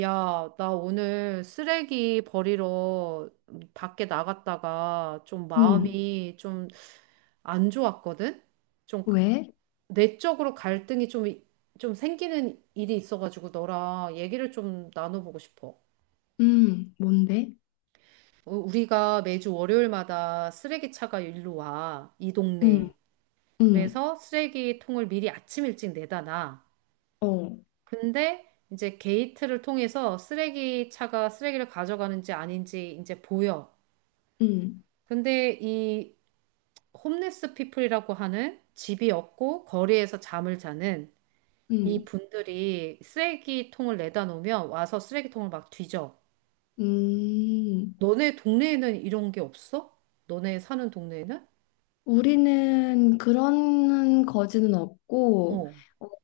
야, 나 오늘 쓰레기 버리러 밖에 나갔다가 좀 응, 마음이 좀 안 좋았거든? 좀 그- 왜? 내적으로 갈등이 좀, 좀 생기는 일이 있어가지고 너랑 얘기를 좀 나눠보고 싶어. 응, 뭔데? 우리가 매주 월요일마다 쓰레기차가 일로 와, 이 응, 동네. 응, 그래서 쓰레기통을 미리 아침 일찍 내다 놔. 어, 근데 이제 게이트를 통해서 쓰레기차가 쓰레기를 가져가는지 아닌지 이제 보여. 응, 근데 이 홈리스 피플이라고 하는 집이 없고 거리에서 잠을 자는 이 응, 분들이 쓰레기통을 내다 놓으면 와서 쓰레기통을 막 뒤져. 음. 너네 동네에는 이런 게 없어? 너네 사는 동네에는? 우리는 그런 거지는 없고, 어,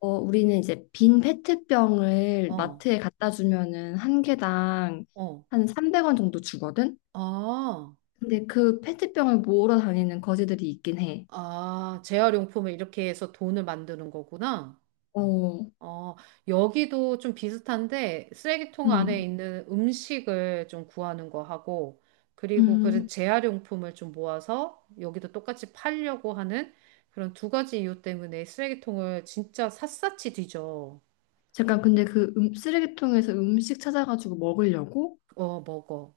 어, 우리는 이제 빈 페트병을 어, 마트에 갖다 주면은 한 개당 어. 한 300원 정도 주거든? 아, 근데 그 페트병을 모으러 다니는 거지들이 있긴 해. 아, 재활용품을 이렇게 해서 돈을 만드는 거구나. 어, 어, 여기도 좀 비슷한데 쓰레기통 안에 음, 있는 음식을 좀 구하는 거 하고 그리고 그런 음. 재활용품을 좀 모아서 여기도 똑같이 팔려고 하는 그런 두 가지 이유 때문에 쓰레기통을 진짜 샅샅이 뒤져. 잠깐, 근데 그 쓰레기통에서 음식 찾아가지고 먹으려고? 어, 먹어.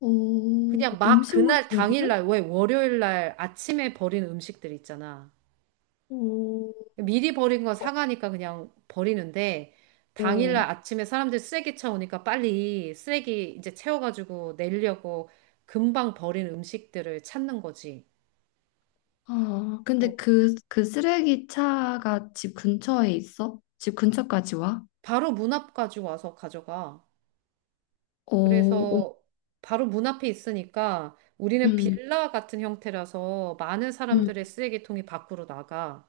오, 그냥 막 음식물 그날 쓰레기를? 당일날 왜 월요일날 아침에 버린 음식들 있잖아. 오, 미리 버린 건 사가니까 그냥 버리는데 당일날 오. 아침에 사람들 쓰레기 차 오니까 빨리 쓰레기 이제 채워가지고 내려고 금방 버린 음식들을 찾는 거지. 아, 어, 근데 그 쓰레기 차가 집 근처에 있어? 집 근처까지 와? 바로 문 앞 가지고 와서 가져가. 오, 오, 그래서 바로 문 앞에 있으니까 우리는 음, 빌라 같은 형태라서 많은 음, 사람들의 쓰레기통이 밖으로 나가.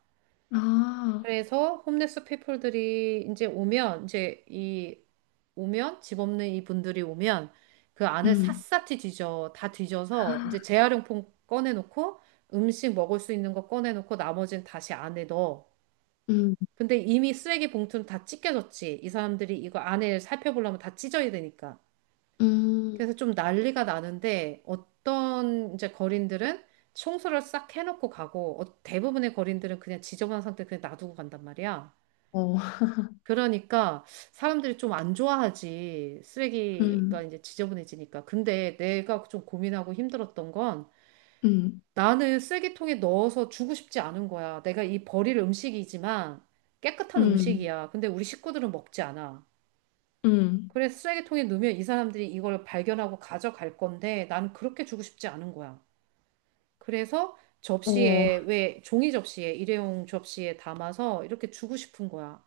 아, 그래서 홈리스 피플들이 이제 오면 이제 이 오면 집 없는 이분들이 오면 그 안을 음, 샅샅이 뒤져 다 뒤져서 아, 이제 재활용품 꺼내놓고 음식 먹을 수 있는 거 꺼내놓고 나머지는 다시 안에 넣어. 음, 근데 이미 쓰레기 봉투는 다 찢겨졌지. 이 사람들이 이거 안에 살펴보려면 다 찢어야 되니까. 음, 그래서 좀 난리가 나는데 어떤 이제 거린들은 청소를 싹 해놓고 가고 대부분의 거린들은 그냥 지저분한 상태 그냥 놔두고 간단 말이야. 어, 그러니까 사람들이 좀 안 좋아하지. 쓰레기가 음, 이제 지저분해지니까. 근데 내가 좀 고민하고 힘들었던 건 음, 나는 쓰레기통에 넣어서 주고 싶지 않은 거야. 내가 이 버릴 음식이지만 깨끗한 음, 음식이야. 근데 우리 식구들은 먹지 않아. 음, 그래서 쓰레기통에 넣으면 이 사람들이 이걸 발견하고 가져갈 건데 나는 그렇게 주고 싶지 않은 거야. 그래서 어, 접시에, 왜 종이 접시에, 일회용 접시에 담아서 이렇게 주고 싶은 거야.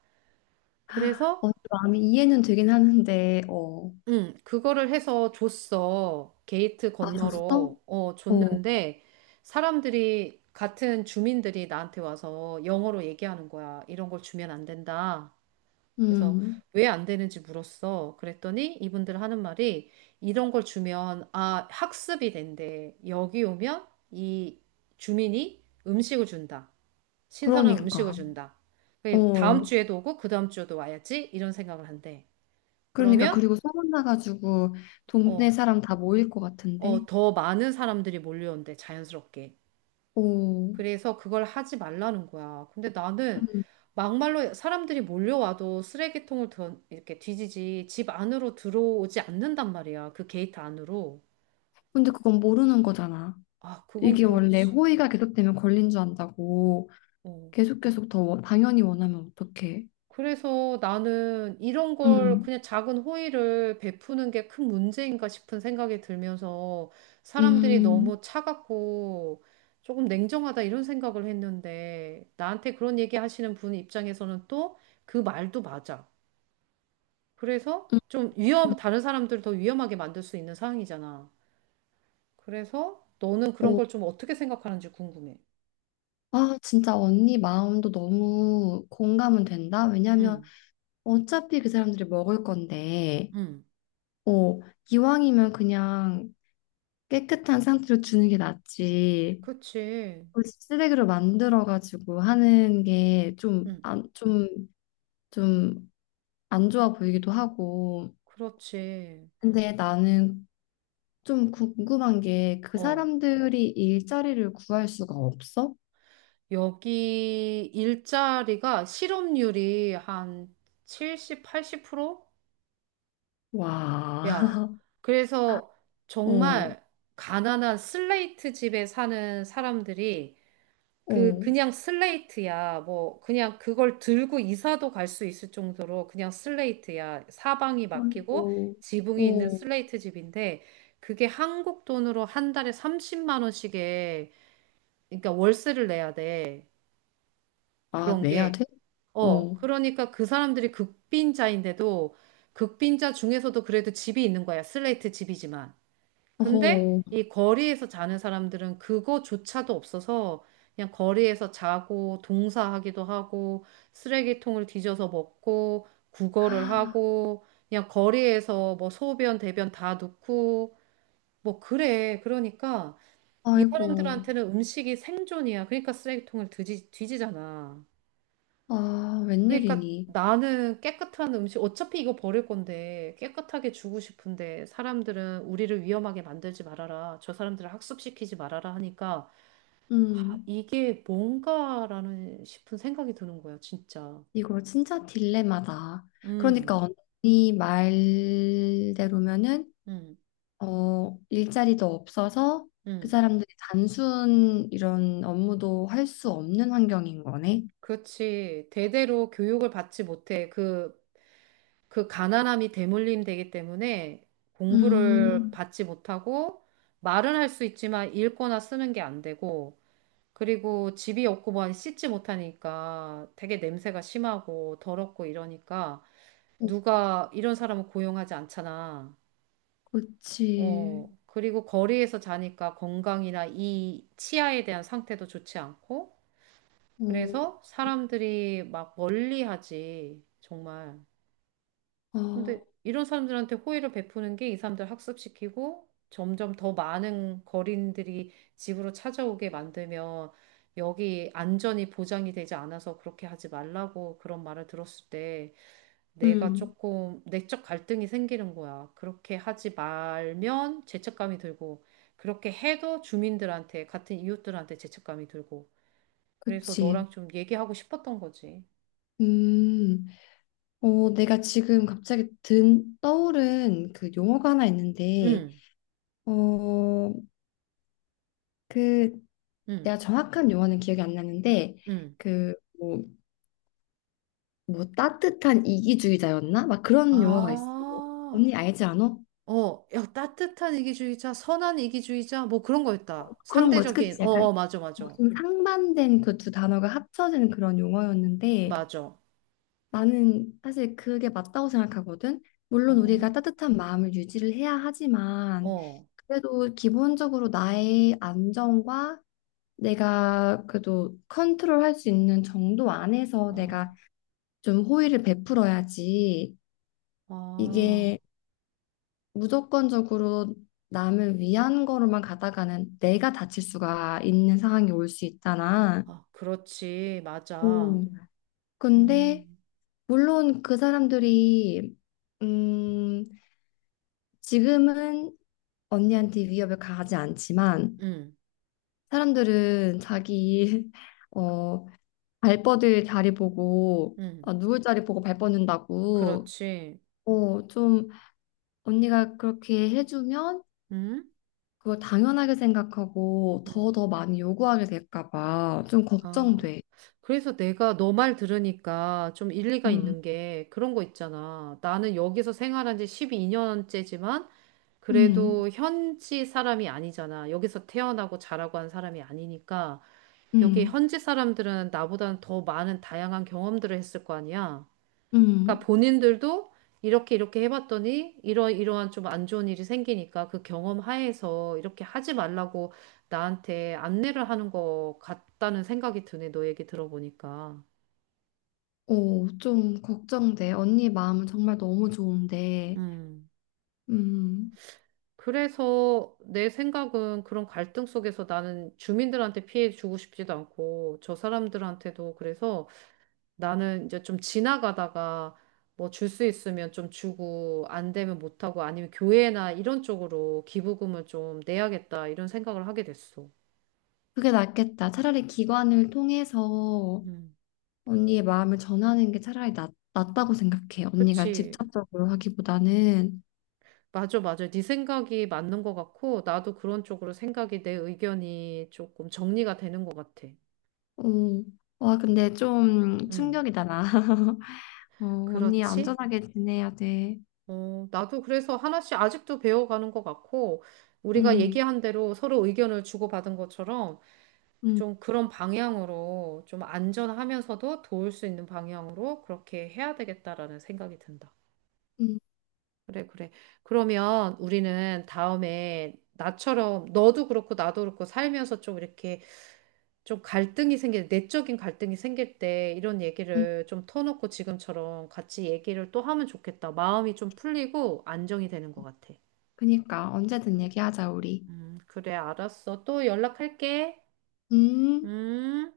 그래서 어, 마음이 이해는 되긴 하는데, 어, 응, 그거를 해서 줬어. 게이트 아, 줬어? 건너로. 어, 어, 줬는데, 사람들이, 같은 주민들이 나한테 와서 영어로 얘기하는 거야. 이런 걸 주면 안 된다. 그래서 음, 왜 안 되는지 물었어. 그랬더니 이분들 하는 말이 이런 걸 주면, 아, 학습이 된대. 여기 오면 이 주민이 음식을 준다. 신선한 그러니까, 음식을 준다. 그 다음 어. 주에도 오고, 그 다음 주에도 와야지. 이런 생각을 한대. 그러니까 그러면, 그리고 소문 나가지고 동네 어, 사람 다 모일 것 같은데. 어, 더 많은 사람들이 몰려온대, 자연스럽게. 오, 그래서 그걸 하지 말라는 거야. 근데 나는 음. 막말로 사람들이 몰려와도 쓰레기통을 던, 이렇게 뒤지지 집 안으로 들어오지 않는단 말이야. 그 게이트 안으로. 근데 그건 모르는 거잖아. 아, 그건 이게 원래 그렇지. 호의가 계속되면 걸린 줄 안다고 어. 계속 계속 당연히 원하면 어떡해? 그래서 나는 이런 걸 음, 그냥 작은 호의를 베푸는 게 큰 문제인가 싶은 생각이 들면서 사람들이 음, 너무 차갑고 조금 냉정하다 이런 생각을 했는데 나한테 그런 얘기 하시는 분 입장에서는 또 그 말도 맞아. 그래서 음. 좀 음. 위험, 다른 사람들 더 위험하게 만들 수 있는 상황이잖아. 그래서 너는 어, 그런 걸 좀 어떻게 생각하는지 궁금해. 아, 진짜 언니 마음도 너무 공감은 된다. 왜냐면 응, 어차피 그 사람들이 먹을 건데, 응. 어, 이왕이면 그냥 깨끗한 상태로 주는 게 낫지. 그치. 그 쓰레기로 만들어가지고 하는 게 응, 좀, 좀 안 좋아 보이기도 하고. 그렇지. 근데 나는 좀 궁금한 게 그 어. 사람들이 일자리를 구할 수가 없어? 여기 일자리가 실업률이 한 70, 80%야. 와, 그래서 어, 정말 가난한 슬레이트 집에 사는 사람들이 어, 그냥 슬레이트야. 뭐 그냥 그걸 들고 이사도 갈 수 있을 정도로 그냥 슬레이트야. 사방이 막히고 아이고, 지붕이 있는 어, 슬레이트 집인데 그게 한국 돈으로 한 달에 30만 원씩에 그러니까 월세를 내야 돼. 아, 그런 내야 게 돼? 어, 어, 그러니까 그 사람들이 극빈자인데도 극빈자 중에서도 그래도 집이 있는 거야. 슬레이트 집이지만. 근데 어, 이 거리에서 자는 사람들은 그거조차도 없어서 그냥 거리에서 자고 동사하기도 하고 쓰레기통을 뒤져서 먹고 구걸을 하고 그냥 거리에서 뭐 소변, 대변 다 놓고 뭐 그래. 그러니까 이 아이고, 사람들한테는 음식이 생존이야. 그러니까 뒤지잖아. 아, 그러니까 웬일이니? 나는 깨끗한 음식, 어차피 이거 버릴 건데 깨끗하게 주고 싶은데 사람들은 우리를 위험하게 만들지 말아라. 저 사람들을 학습시키지 말아라 하니까 아, 음, 이게 뭔가라는 싶은 생각이 드는 거야, 진짜. 이거 진짜 딜레마다. 그러니까 음, 언니 말대로면은 음, 어, 일자리도 없어서 그 음. 사람들이 단순 이런 업무도 할 수 없는 환경인 거네. 그렇지. 대대로 교육을 받지 못해. 그 가난함이 대물림 되기 때문에 공부를 음, 받지 못하고 말은 할 수 있지만 읽거나 쓰는 게 안 되고 그리고 집이 없고 뭐 씻지 못하니까 되게 냄새가 심하고 더럽고 이러니까 어, 누가 이런 사람을 고용하지 않잖아. 그치. 어, 그리고 거리에서 자니까 건강이나 이 치아에 대한 상태도 좋지 않고 어, 그래서 사람들이 막 멀리 하지. 정말. 근데 어, 이런 사람들한테 호의를 베푸는 게 이 사람들 학습시키고 점점 더 많은 거린들이 집으로 찾아오게 만들면 여기 안전이 보장이 되지 않아서 그렇게 하지 말라고 그런 말을 들었을 때 내가 음, 조금 내적 갈등이 생기는 거야. 그렇게 하지 말면 죄책감이 들고 그렇게 해도 주민들한테 같은 이웃들한테 죄책감이 들고 그래서 그치. 너랑 좀 얘기하고 싶었던 거지. 음, 어, 내가 지금 갑자기 떠오른 그 용어가 하나 있는데, 응, 어, 그, 응, 내가 정확한 용어는 기억이 안 나는데, 응. 그, 뭐, 따뜻한 이기주의자였나? 막 그런 용어가 있어. 아. 언니 알지 않아? 어, 야, 따뜻한 이기주의자, 선한 이기주의자, 뭐 그런 거였다. 그런 거지. 상대적인, 그치. 어, 약간 어, 맞아, 맞아. 좀 상반된 그 두 단어가 합쳐진 그런 용어였는데 맞아. 나는 사실 그게 맞다고 생각하거든. 물론 어, 우리가 따뜻한 마음을 유지를 해야 하지만 어. 그래도 기본적으로 나의 안정과 내가 그래도 컨트롤할 수 있는 정도 안에서 아, 내가 좀 호의를 베풀어야지 이게 아, 무조건적으로 남을 위한 거로만 가다가는 내가 다칠 수가 있는 상황이 올 수 있잖아. 아, 그렇지. 맞아. 오. 근데 음, 물론 그 사람들이 음 지금은 언니한테 위협을 가하지 않지만 음, 사람들은 자기 어 발뻗을 자리 보고 음. 아, 누울 자리 보고 발 뻗는다고 그렇지. 어 좀 언니가 그렇게 해주면 음, 그걸 당연하게 생각하고 더 음. 더 많이 요구하게 될까 봐 좀 아. 걱정돼. 그래서 내가 너 말 들으니까 좀 일리가 음. 있는 게 그런 거 있잖아. 나는 여기서 생활한 지 12년째지만 음. 그래도 현지 사람이 아니잖아. 여기서 태어나고 자라고 한 사람이 아니니까 여기 음. 현지 사람들은 나보다는 더 많은 다양한 경험들을 했을 거 아니야. 그러니까 음. 본인들도 이렇게 해봤더니 이러한 좀 안 좋은 일이 생기니까 그 경험 하에서 이렇게 하지 말라고 나한테 안내를 하는 것 같다는 생각이 드네. 너 얘기 들어보니까. 오, 좀 걱정돼. 언니 마음은 정말 너무 좋은데, 음. 음, 그래서 내 생각은 그런 갈등 속에서 나는 주민들한테 피해 주고 싶지도 않고 저 사람들한테도 그래서 나는 이제 좀 지나가다가 뭐 줄 수 있으면 좀 주고 안 되면 못 하고 아니면 교회나 이런 쪽으로 기부금을 좀 내야겠다 이런 생각을 하게 됐어. 그게 낫겠다. 차라리 기관을 통해서 음. 언니의 마음을 전하는 게 차라리 낫다고 생각해. 언니가 그치. 직접적으로 하기보다는. 맞아, 맞아. 네 생각이 맞는 것 같고, 나도 그런 쪽으로 생각이 내 의견이 조금 정리가 되는 것 같아. 오, 와, 근데 좀 음, 충격이다, 나. 어, 언니 그렇지? 안전하게 지내야 돼. 어, 나도 그래서 하나씩 아직도 배워가는 것 같고, 우리가 음, 얘기한 대로 서로 의견을 주고받은 것처럼 음, 좀 그런 방향으로 좀 안전하면서도 도울 수 있는 방향으로 그렇게 해야 되겠다라는 생각이 든다. 음, 그래, 그래. 그러면 우리는 다음에 나처럼 너도 그렇고 나도 그렇고 살면서 좀 이렇게 좀 갈등이 생길, 내적인 갈등이 생길 때 이런 음. 얘기를 좀 터놓고 지금처럼 같이 얘기를 또 하면 좋겠다. 마음이 좀 풀리고 안정이 되는 것 같아. 그니까, 언제든 얘기하자, 우리. 그래, 알았어. 또 연락할게. 음. 음.